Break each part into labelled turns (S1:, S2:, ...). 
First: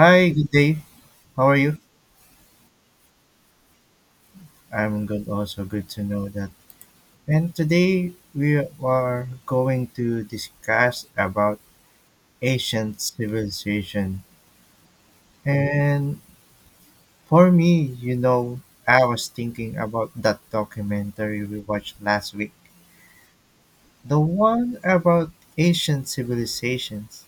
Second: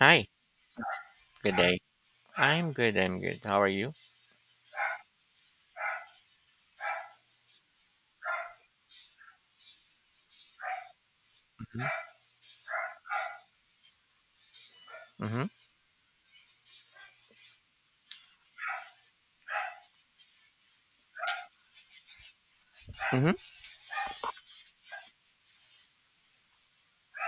S1: Hi,
S2: good day. How
S1: good
S2: are you?
S1: day. I'm good. How are you?
S2: I'm good, also good to know that. And today we are going to discuss about ancient civilization.
S1: Mhm.
S2: And for me, I was thinking about that documentary we watched last week.
S1: Mm-hmm.
S2: The one about ancient civilizations.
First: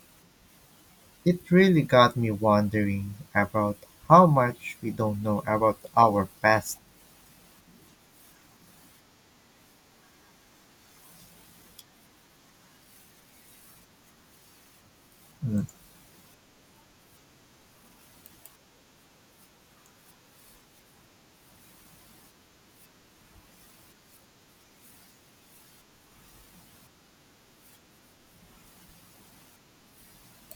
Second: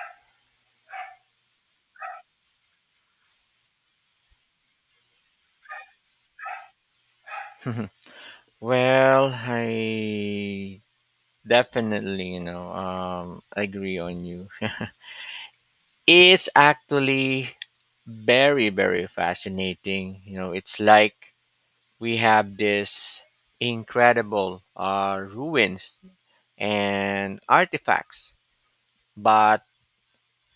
S2: It really got me wondering about how much we don't know about our past.
S1: Mm-hmm. Well, I definitely, agree on you.
S2: Mm,
S1: It's actually very, very fascinating. You know, it's like we have this incredible ruins and artifacts, but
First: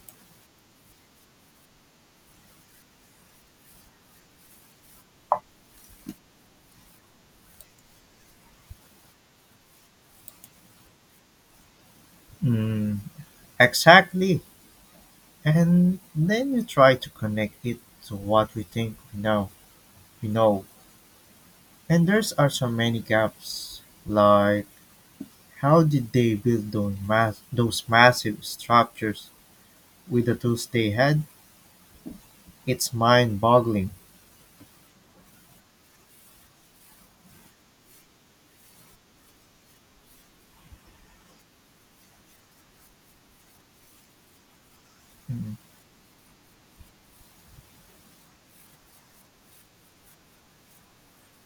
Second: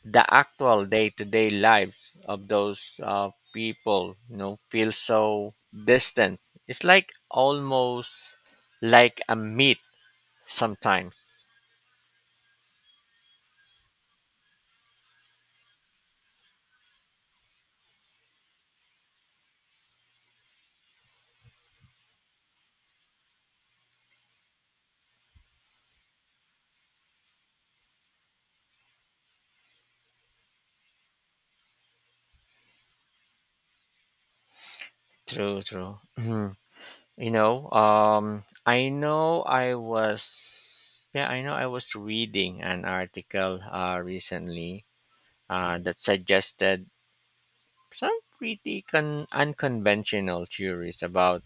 S1: the actual day-to-day lives of those people feel so distant. It's like almost like a myth sometimes.
S2: mm, exactly. And then you try to connect it to what we think we know we know, and there's are so many gaps, like how did they build those massive structures with the tools they had? It's mind-boggling.
S1: True true Mhm. you know I know I was yeah I know I was reading an article recently
S2: Mm,
S1: that suggested some pretty unconventional theories about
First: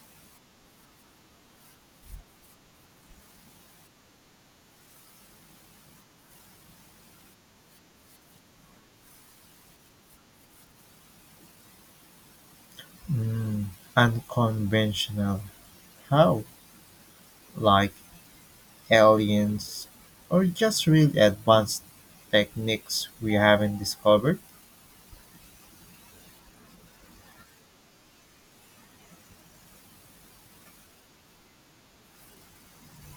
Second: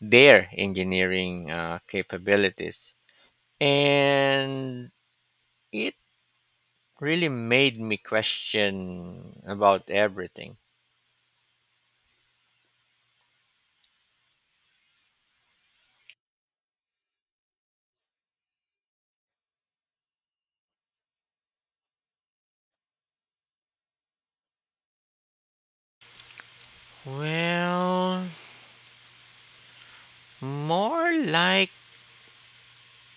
S1: their engineering capabilities, and it really made me question about everything.
S2: Mm, unconventional how, like aliens or just really advanced techniques we haven't discovered?
S1: Well, more like,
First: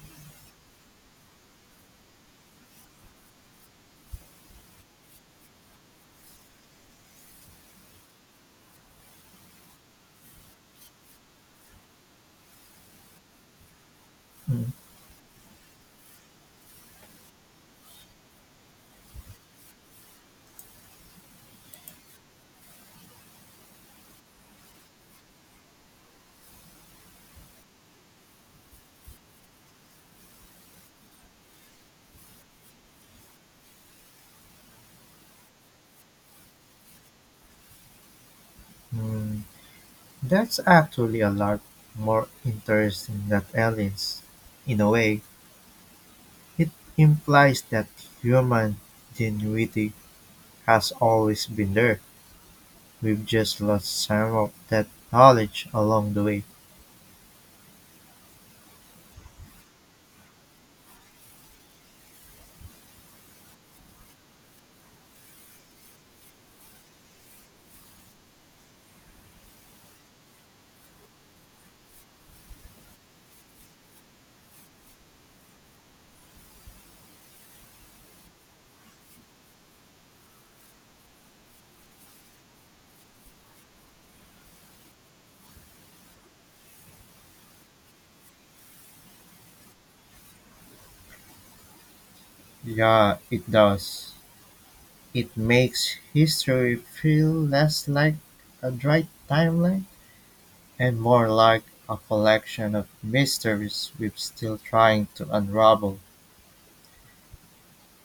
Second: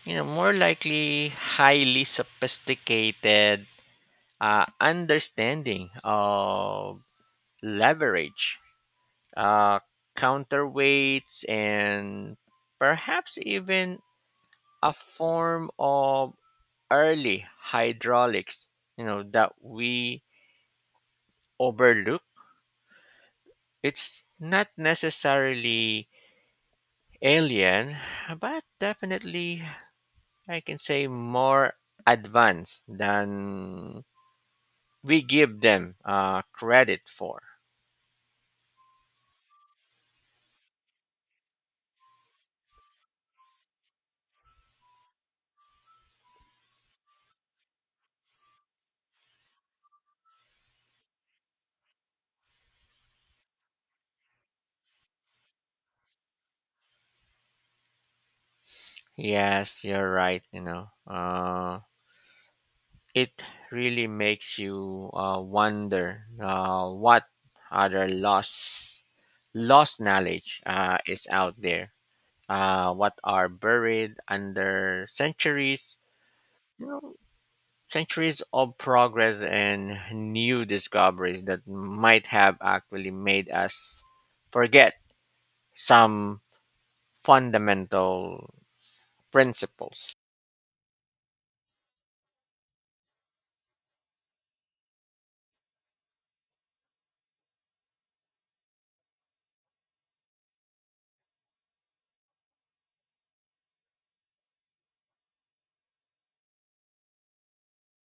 S1: you know, more likely highly sophisticated understanding of leverage, uh, counterweights, and perhaps even
S2: Mm.
S1: a form of early hydraulics, you know, that we overlook. It's not necessarily alien, but definitely I can say more advanced than we give them credit for.
S2: Mm. That's actually a lot more interesting than aliens. In a way, it implies that human ingenuity has always been there. We've just lost some of that knowledge along the way.
S1: Yes, you're right. It really makes you wonder what other lost knowledge is out there. What are buried under centuries? Centuries of progress and new discoveries that might have actually made us forget some fundamental principles.
S2: Yeah, it does. It makes history feel less like a dry timeline and more like a collection of mysteries we're still trying to unravel.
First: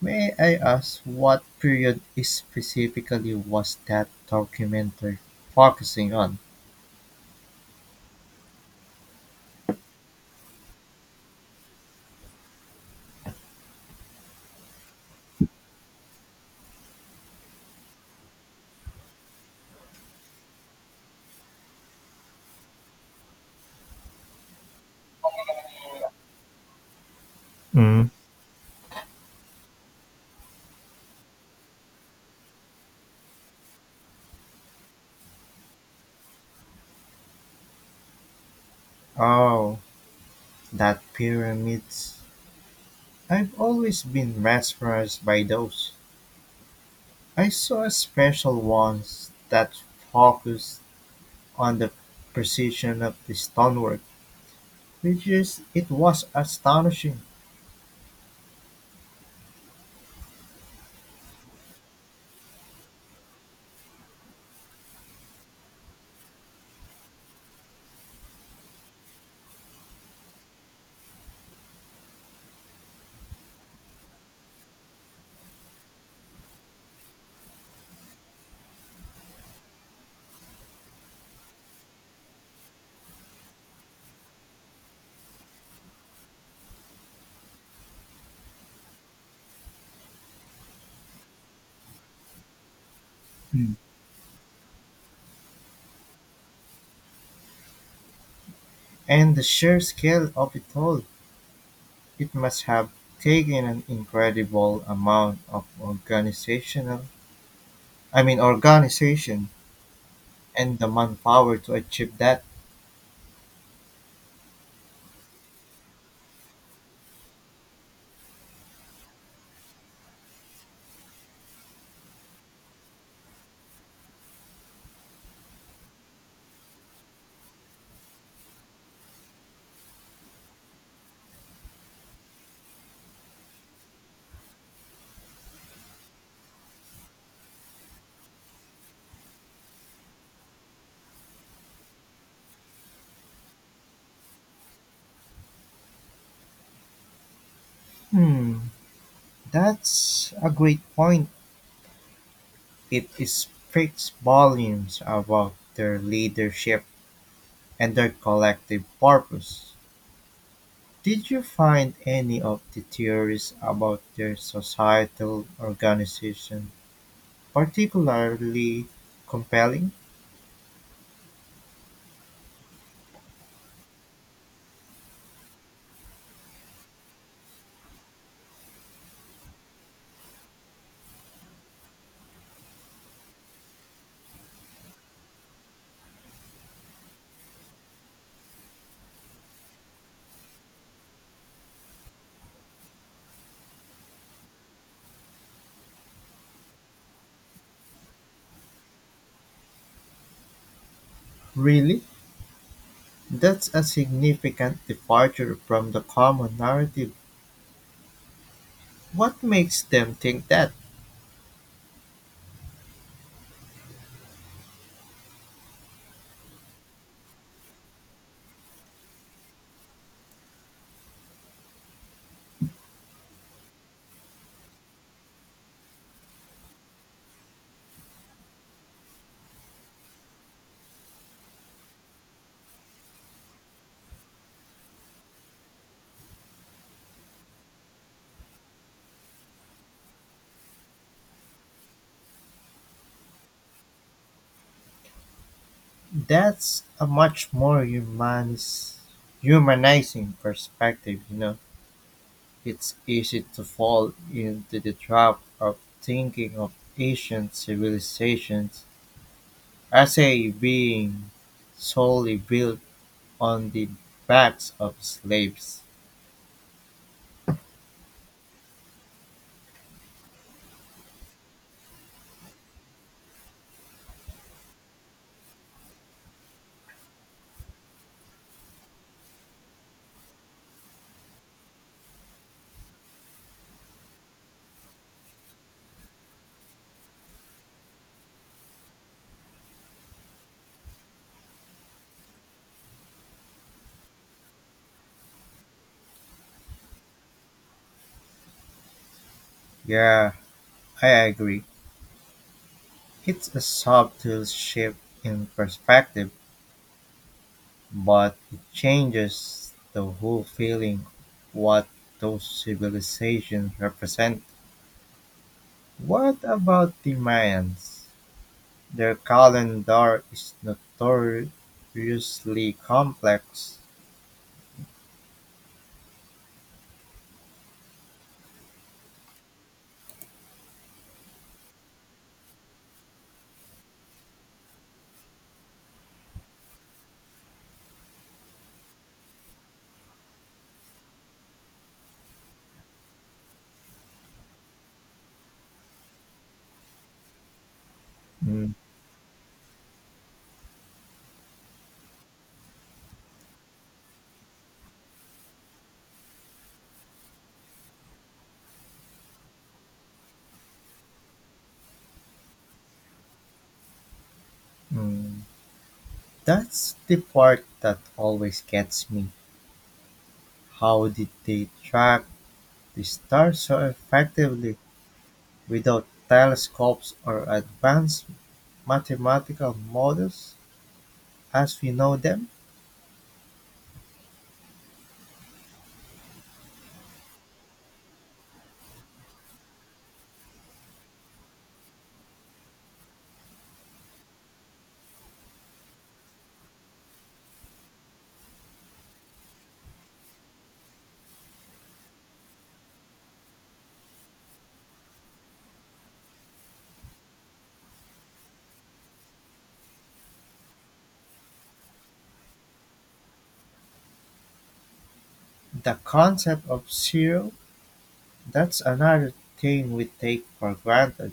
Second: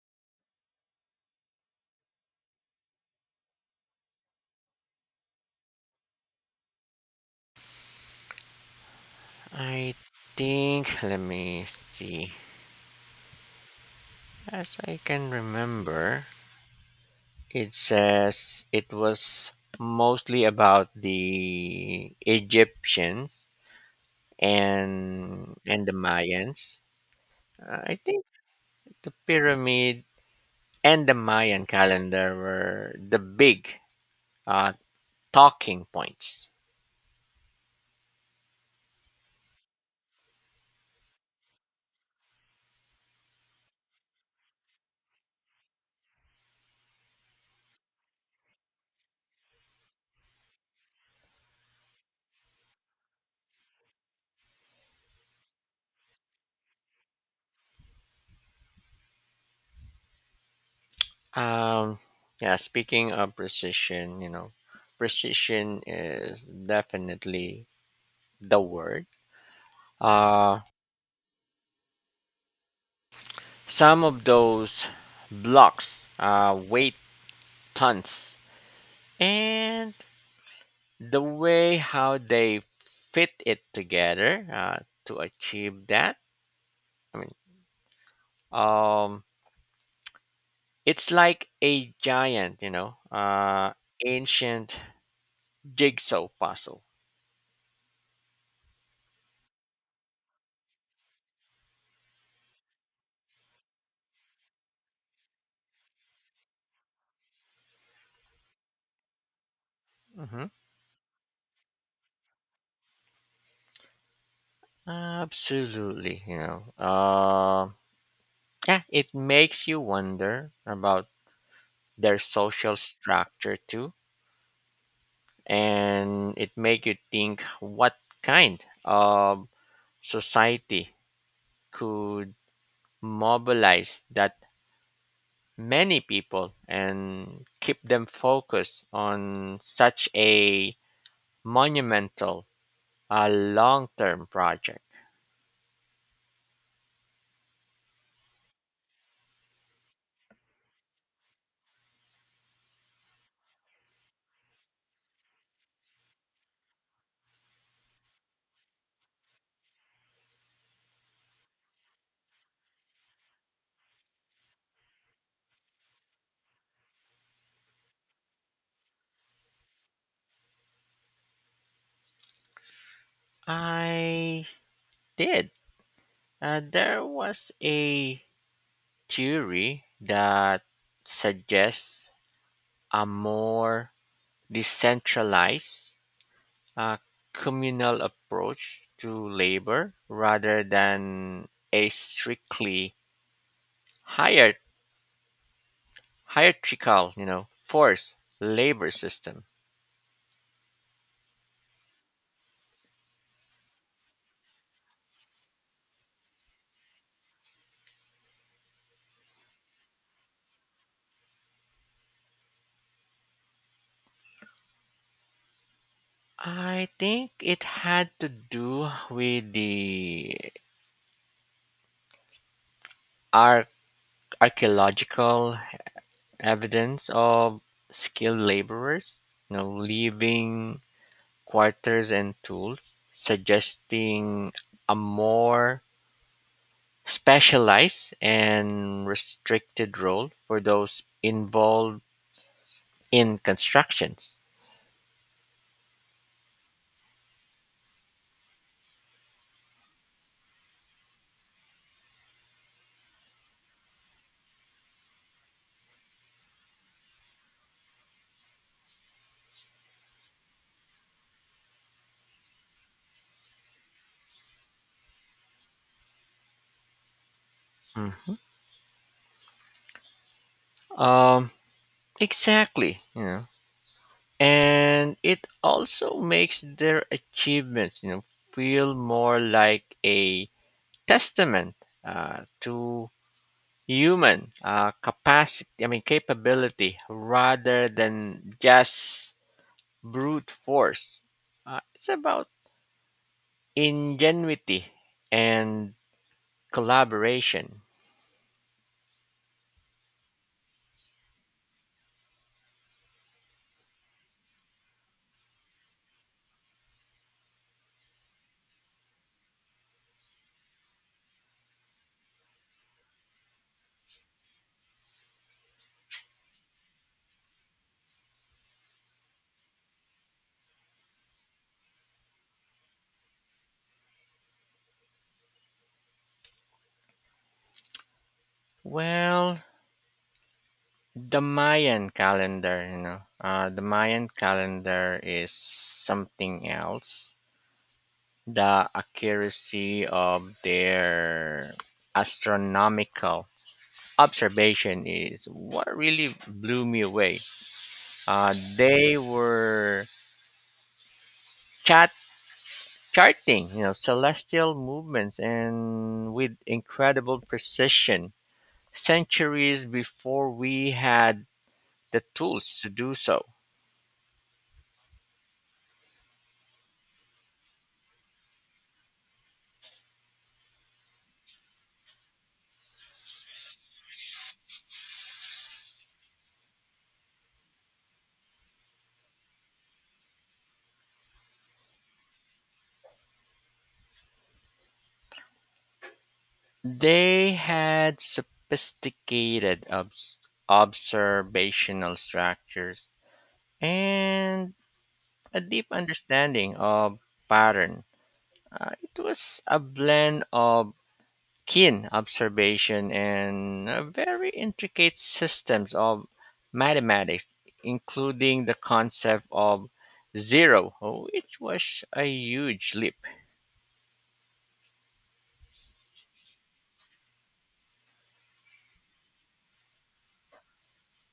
S2: May I ask what period specifically was that documentary focusing on?
S1: I think, let me see. As I can remember, it says it was mostly about the Egyptians and the Mayans. I
S2: Mm.
S1: think the pyramid and the Mayan calendar were the big uh, talking points.
S2: Oh, that pyramids. I've always been mesmerized by those. I saw a special ones that focused on the precision of the stonework, which is it was astonishing.
S1: Um, yeah, speaking of precision, you know, precision is definitely the word. Uh, some of those blocks weigh tons, and the way how they fit it together to achieve that. I mean, um, it's like a giant,
S2: Mm.
S1: ancient jigsaw puzzle.
S2: And the sheer scale of it all, it must have taken an incredible amount of organizational I mean organization
S1: Hmm.
S2: and the manpower to achieve that.
S1: Absolutely, you know. Yeah, it makes you wonder about their social structure too, and it make you think what kind of society could mobilize that many people and keep them focused on such a monumental, a long-term project.
S2: Hmm, that's a great point. It speaks volumes about their leadership and their collective purpose. Did you find any of the theories about their societal organization particularly compelling?
S1: I did. There was a theory that suggests a more decentralized, uh, communal approach to labor rather than a strictly hier- hierarchical, you know, forced labor system.
S2: Really? That's a significant departure from the common narrative. What makes them think that?
S1: I think it had to do with the arch- archaeological evidence of skilled laborers, you know, leaving quarters and tools, suggesting a more specialized and restricted role for those involved in constructions.
S2: That's a much more humanizing perspective, you know. It's easy to fall into the trap of thinking of ancient civilizations as a being solely built on the backs of slaves.
S1: Mhm. Um, exactly, you know, and it also makes their achievements, you know, feel more like a testament to human capacity, I mean, capability rather than just brute force. It's about ingenuity and collaboration.
S2: Yeah, I agree. It's a subtle shift in perspective, but it changes the whole feeling what those civilizations represent. What about the Mayans? Their calendar is notoriously complex.
S1: Well, the Mayan calendar, the Mayan calendar is something else. The accuracy of their astronomical observation is what really blew me away.
S2: Mm-mm.
S1: They were chat charting, you know, celestial movements and with incredible precision, centuries before we had the tools to do so.
S2: That's the part that always gets me. How did they track the stars so effectively without telescopes or advanced mathematical models as we know them?
S1: They had sophisticated observational structures and a deep understanding of pattern. It was a blend of keen observation and very intricate systems of mathematics, including the concept of zero, which was a huge leap.
S2: The concept of zero, that's another thing we take for granted.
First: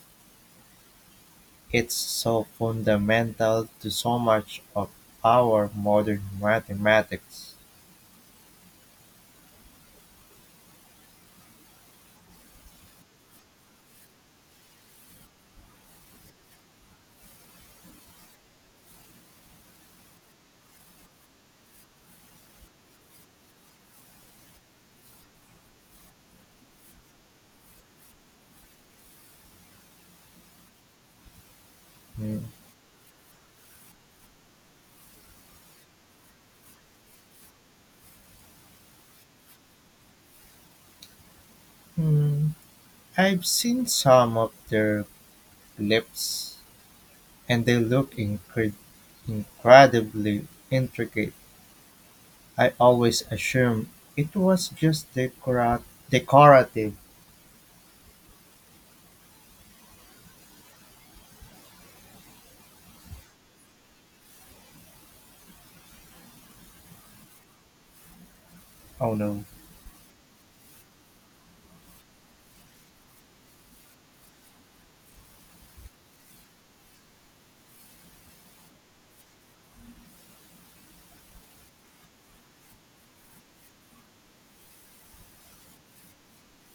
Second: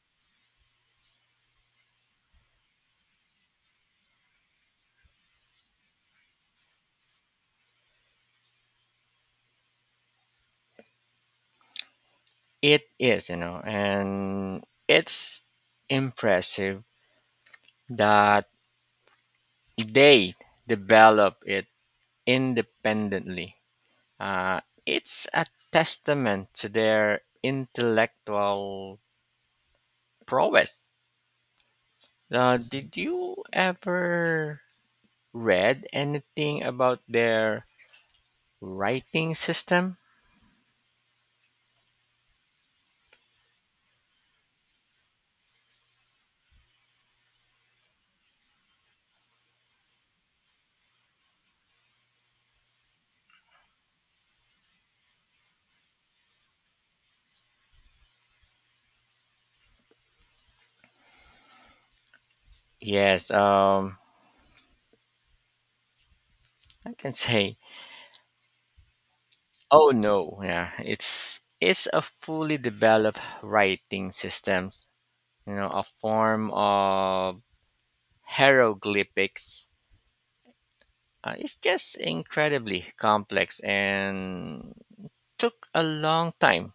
S2: It's so fundamental to so much of our modern mathematics.
S1: It is, you know, and it's impressive that they develop it independently. Uh, it's a testament to their intellectual prowess. Did you ever read anything about their writing system?
S2: Mhm. I've seen some of their clips and they look incredibly intricate. I always assumed it was just decorative.
S1: Yes, I can say,
S2: Oh no.
S1: oh no, yeah, it's a fully developed writing system. You know, a form of hieroglyphics. It's just incredibly complex and took a long time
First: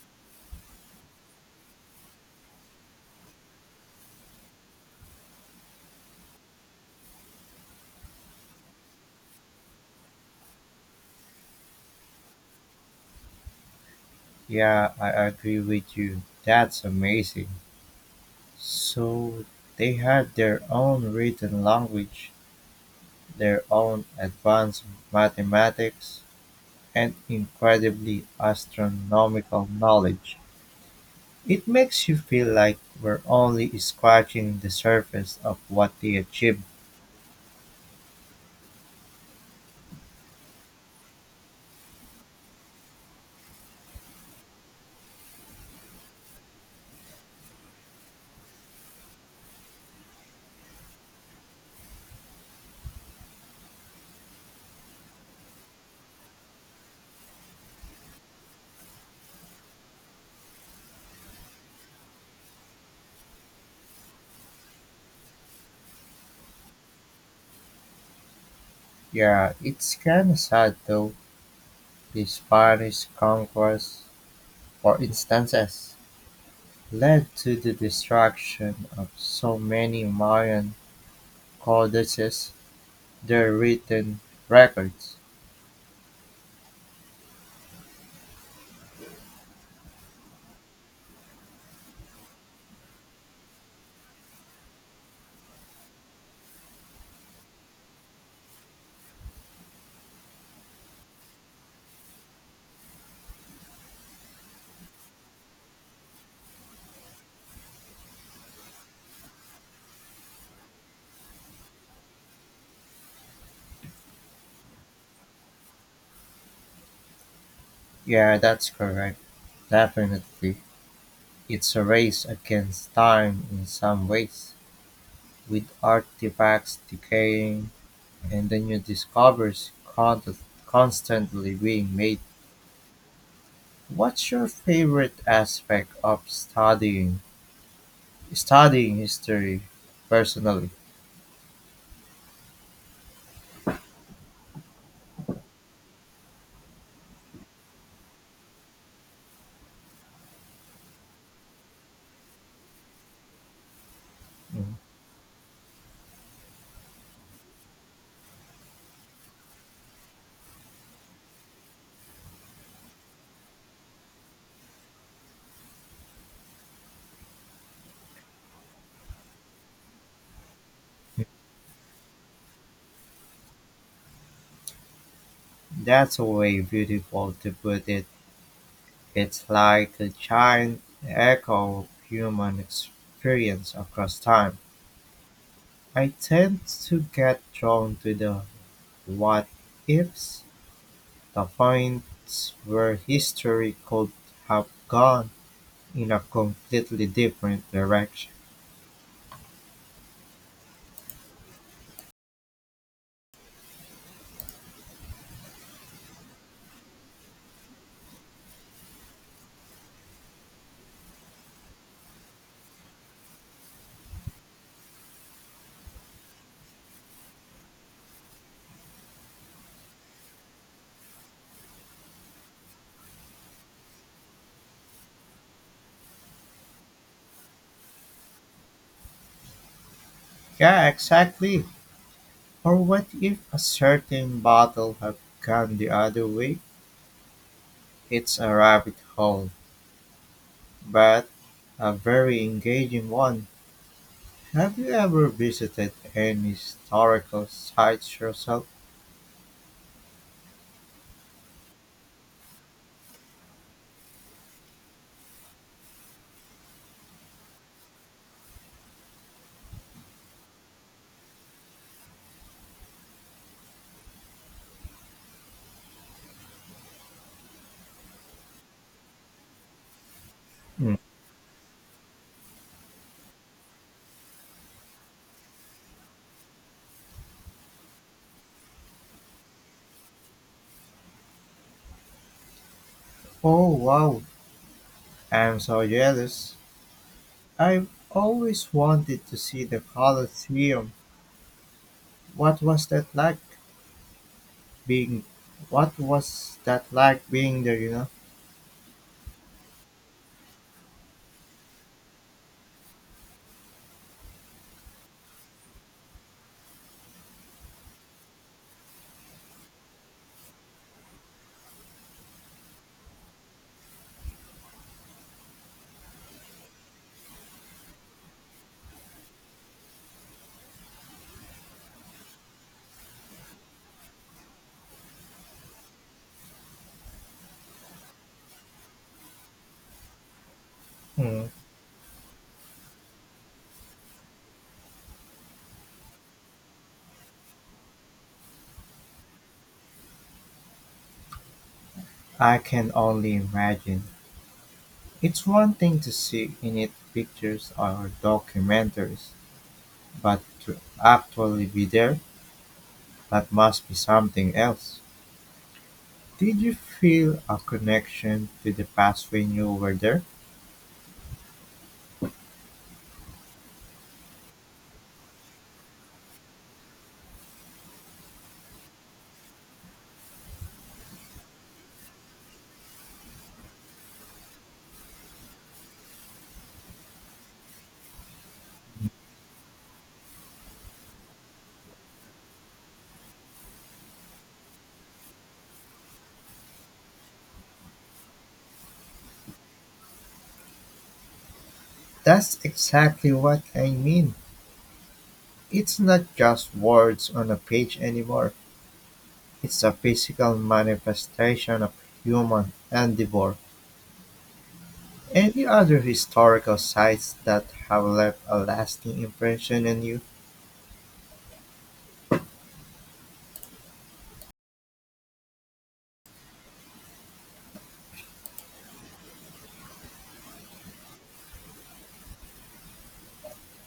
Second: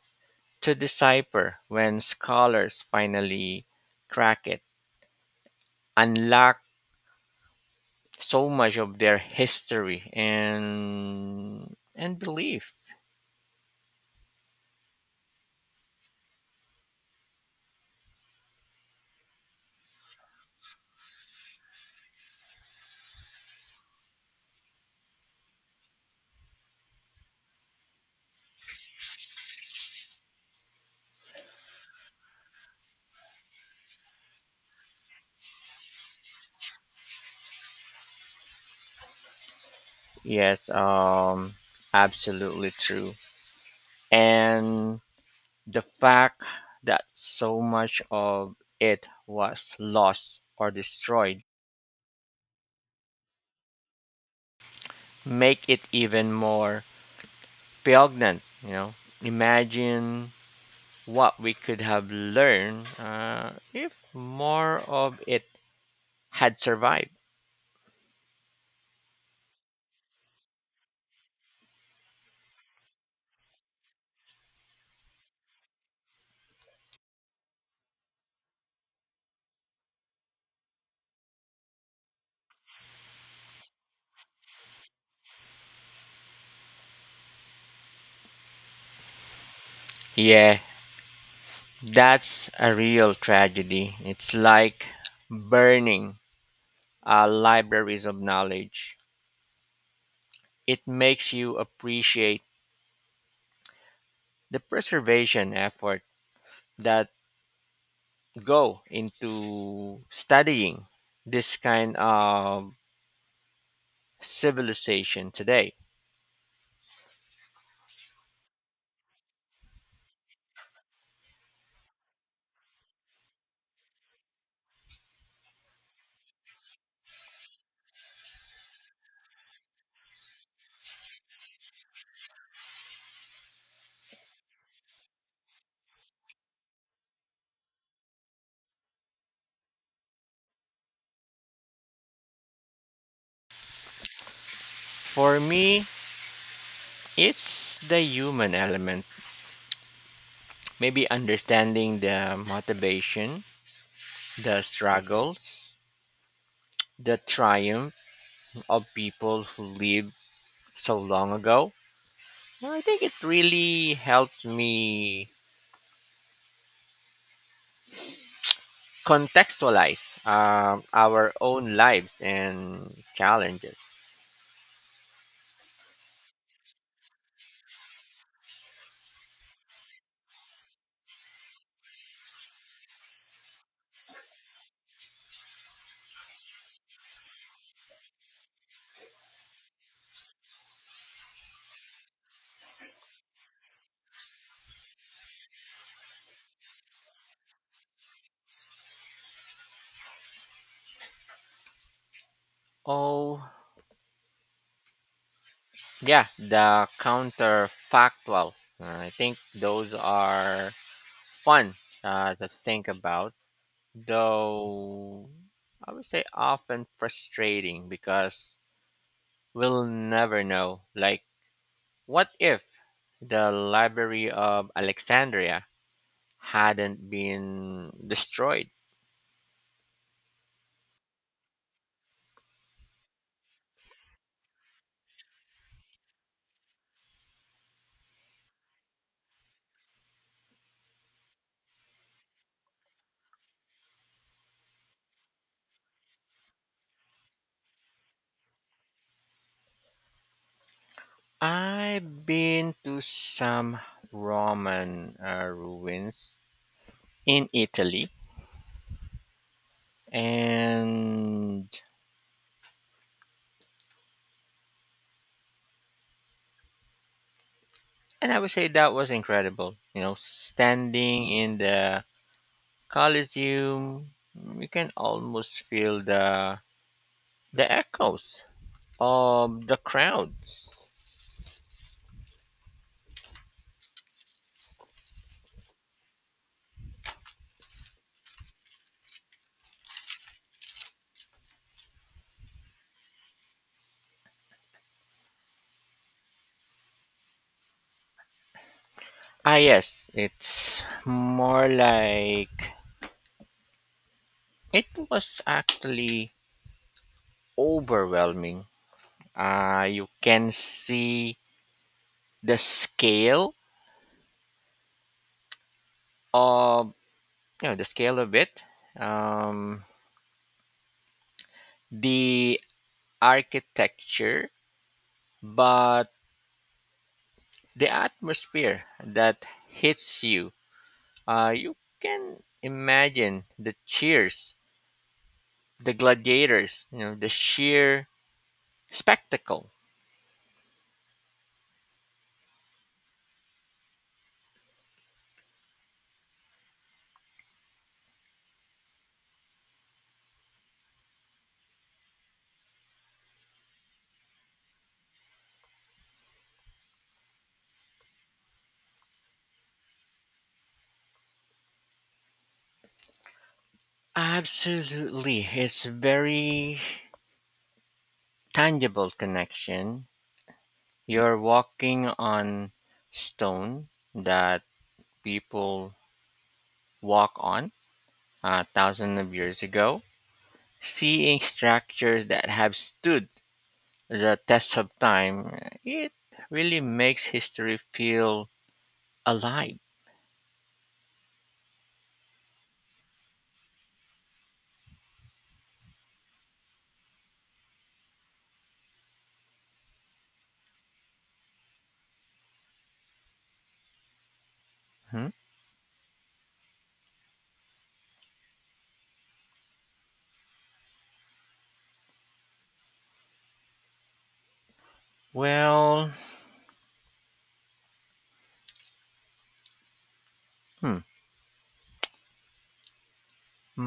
S1: to decipher. When scholars finally crack it, unlock so much of their history and belief.
S2: Yeah, I agree with you. That's amazing. So they had their own written language, their own advanced mathematics, and incredibly astronomical knowledge. It makes you feel like we're only scratching the surface of what they achieved.
S1: Yes, absolutely true. And the fact that so much of it was lost or destroyed make it even more poignant. You know, imagine what we could have learned if more of it had survived.
S2: Yeah, it's kinda sad though. The Spanish conquest, for instance, led to the destruction of so many Mayan codices, their written records.
S1: Yeah, that's a real tragedy. It's like burning libraries of knowledge. It makes you appreciate the preservation effort that go into studying this kind of civilization today.
S2: Yeah, that's correct. Definitely. It's a race against time in some ways, with artifacts decaying and the new discoveries constantly being made. What's your favorite aspect of studying history personally?
S1: For me, it's the human element. Maybe understanding the motivation, the
S2: Mm.
S1: struggles, the triumph of people who lived so long ago. Well, I think it really helped me contextualize our own lives and challenges.
S2: That's a way beautiful to put it. It's like a giant echo of human experience across time. I tend to get drawn to the what ifs. The finds where history could have gone in a completely different direction.
S1: Oh, yeah, the counterfactual. I think those are fun to think about, though I would say often frustrating because we'll never know. Like, what if the Library of Alexandria hadn't been destroyed?
S2: Yeah, exactly. Or what if a certain battle had gone the other way? It's a rabbit hole, but a very engaging one. Have you ever visited any historical sites yourself?
S1: I've been to some Roman ruins in Italy, and and I would say that was incredible. You know,
S2: Mm.
S1: standing in the Colosseum, you can almost feel the echoes of the crowds.
S2: Oh wow, I'm so jealous. I've always wanted to see the Colosseum. What was that like? being what was that like being there, you know?
S1: Ah, yes, it's more like it was actually overwhelming. You can see the scale Of you know the scale of it, um the architecture, but the atmosphere that hits you.
S2: Mm.
S1: Uh, you can imagine the cheers, the gladiators, you know, the sheer spectacle.
S2: I can only imagine. It's one thing to see in it pictures or documentaries, but to actually be there, that must be something else. Did you feel a connection to the past when you were there?
S1: Absolutely, it's very tangible connection. You're walking on stone that people walk on a thousand of years ago. Seeing structures that have stood the test of time, it really makes history feel alive.
S2: That's exactly what I mean. It's not just words on a page anymore. It's a physical manifestation of human endeavor.
S1: Hmm?
S2: Any other historical sites that have left a lasting impression on you?
S1: Well, hmm,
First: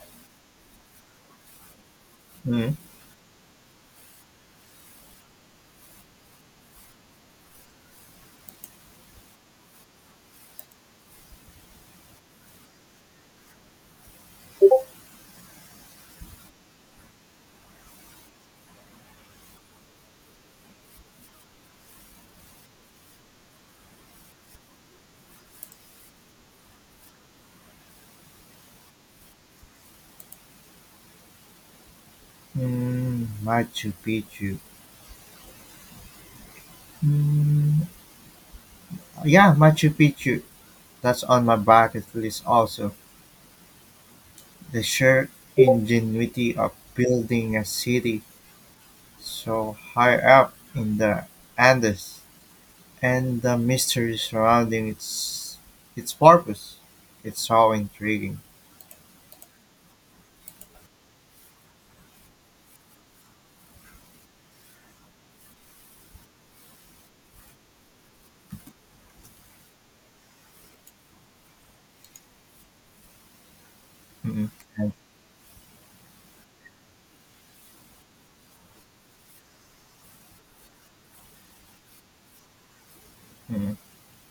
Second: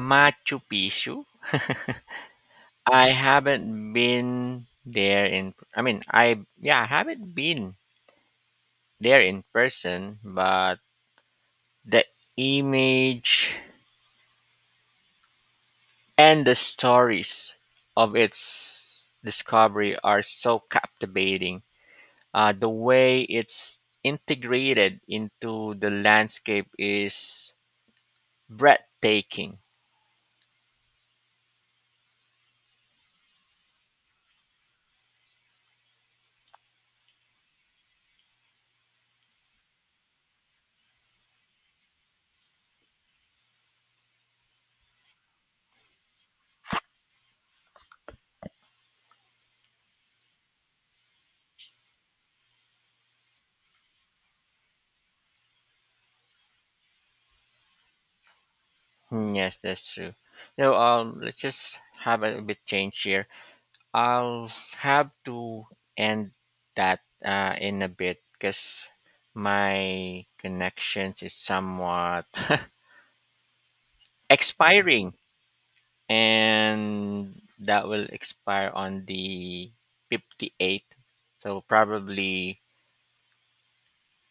S1: Machu Picchu.
S2: Hmm.
S1: I haven't been there in I mean I yeah, I haven't been there in person, but the image and the stories of its discovery are so captivating. The way it's integrated into the landscape is breathtaking.
S2: Hmm. Machu Picchu. Hmm. Yeah, Machu Picchu. That's on my bucket list also. The sheer ingenuity of building a city so high up in the Andes, and the mystery surrounding its purpose. It's so intriguing.
S1: Mm, yes, that's true. So let's just have a bit change here. I'll have to end that in a bit because my connections is somewhat
S2: Mm. Hmm. And,
S1: expiring, and that will expire on the 58th, so probably
S2: mm,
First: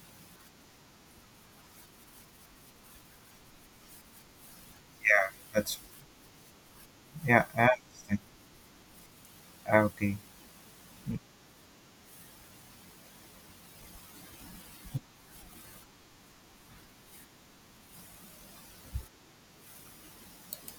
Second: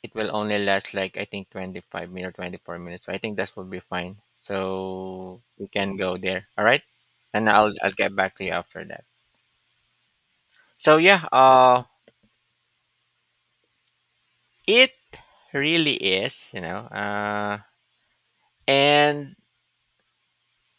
S1: it will only last like I think 25 minutes, 24 minutes. So I think that will be fine.
S2: yeah,
S1: So we
S2: that's
S1: can go there. All right.
S2: yeah.
S1: And
S2: I
S1: I'll get
S2: understand.
S1: back to you after that.
S2: Okay.
S1: So yeah, it really is, and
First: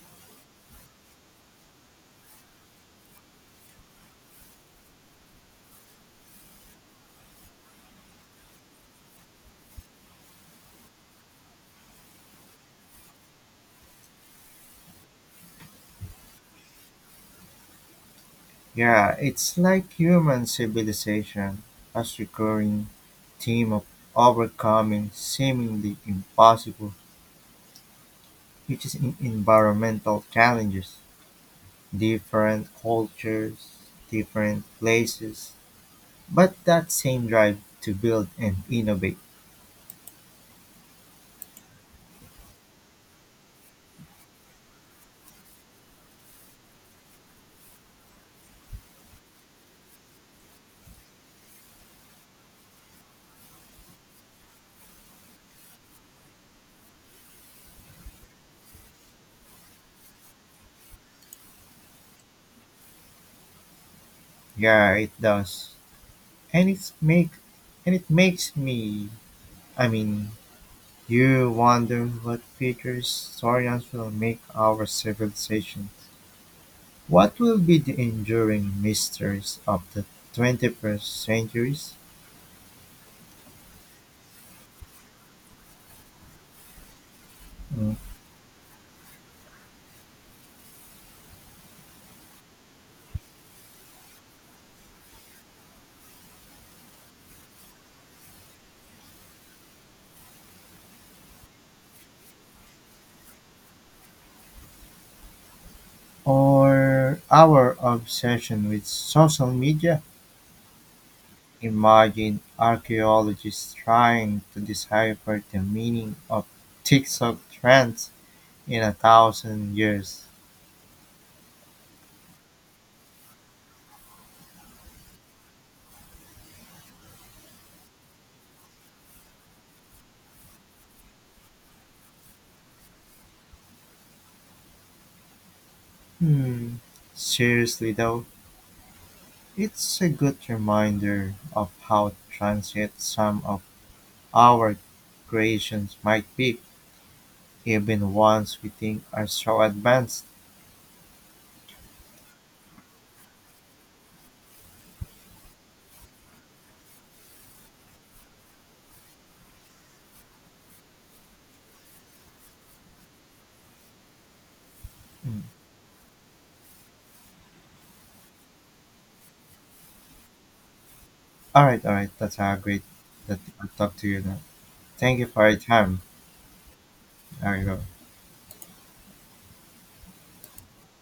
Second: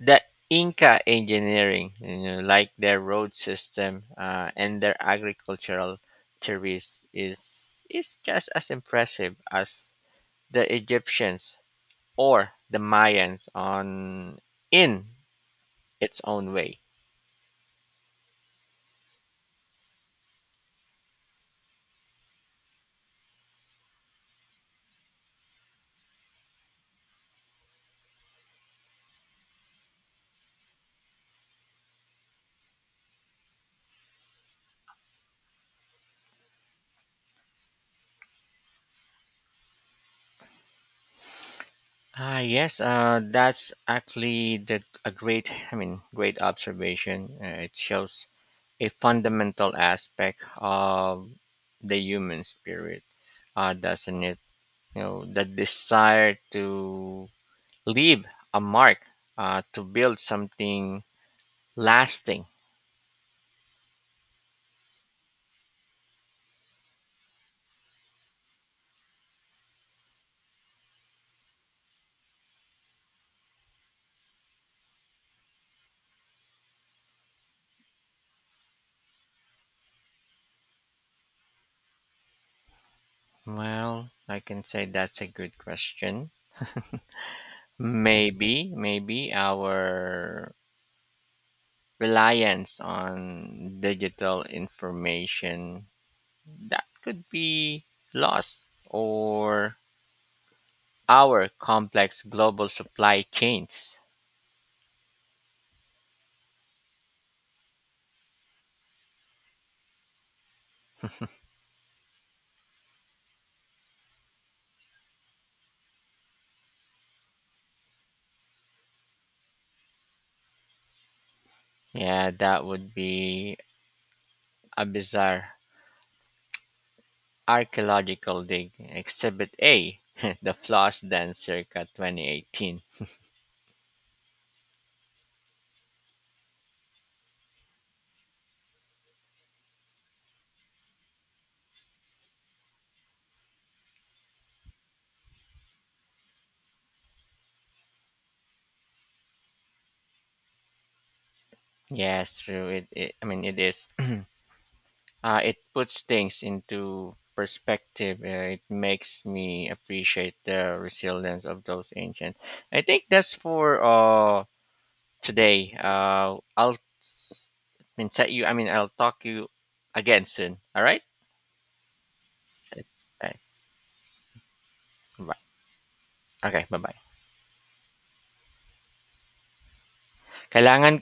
S1: the Inca engineering, you know, like their road system, and their agricultural theories is just as impressive as the Egyptians or the Mayans on in its own way.
S2: Yeah, it's like human civilization has recurring theme of overcoming seemingly impossible, which is in environmental challenges, different cultures, different places, but that same drive to build and innovate.
S1: Ah, yes, that's actually the, a great, I mean, great observation. It shows a fundamental aspect of the human spirit, doesn't it? You know, the desire to leave a mark, to build something lasting.
S2: Yeah, it does, and it's make and it makes me. I mean, you wonder what future historians will make our civilization. What will be the enduring mysteries of the 21st centuries?
S1: Well, I can say that's a good question.
S2: Mm.
S1: Maybe our reliance on digital information that could be lost, or our complex global supply chains.
S2: Or our obsession with social media? Imagine archaeologists trying to decipher the meaning of TikTok trends in 1,000 years.
S1: Yeah, that would be a bizarre archaeological dig. Exhibit A, the floss dance circa 2018.
S2: Hmm. Seriously though, it's a good reminder of how transient some of our creations might be, even ones we think are so advanced.
S1: Yes, true. It, I mean, it is it puts things into perspective. It makes me appreciate the resilience of those ancient. I think that's for
S2: Mm.
S1: today. I'll s- I mean, set you. I mean, I'll talk you again soon. All right.
S2: All right, all right. That's a great
S1: Okay.
S2: that I'll talk to you now. Thank you
S1: Bye.
S2: for your time.
S1: Okay. Bye. Bye.
S2: There you go.
S1: Kailangan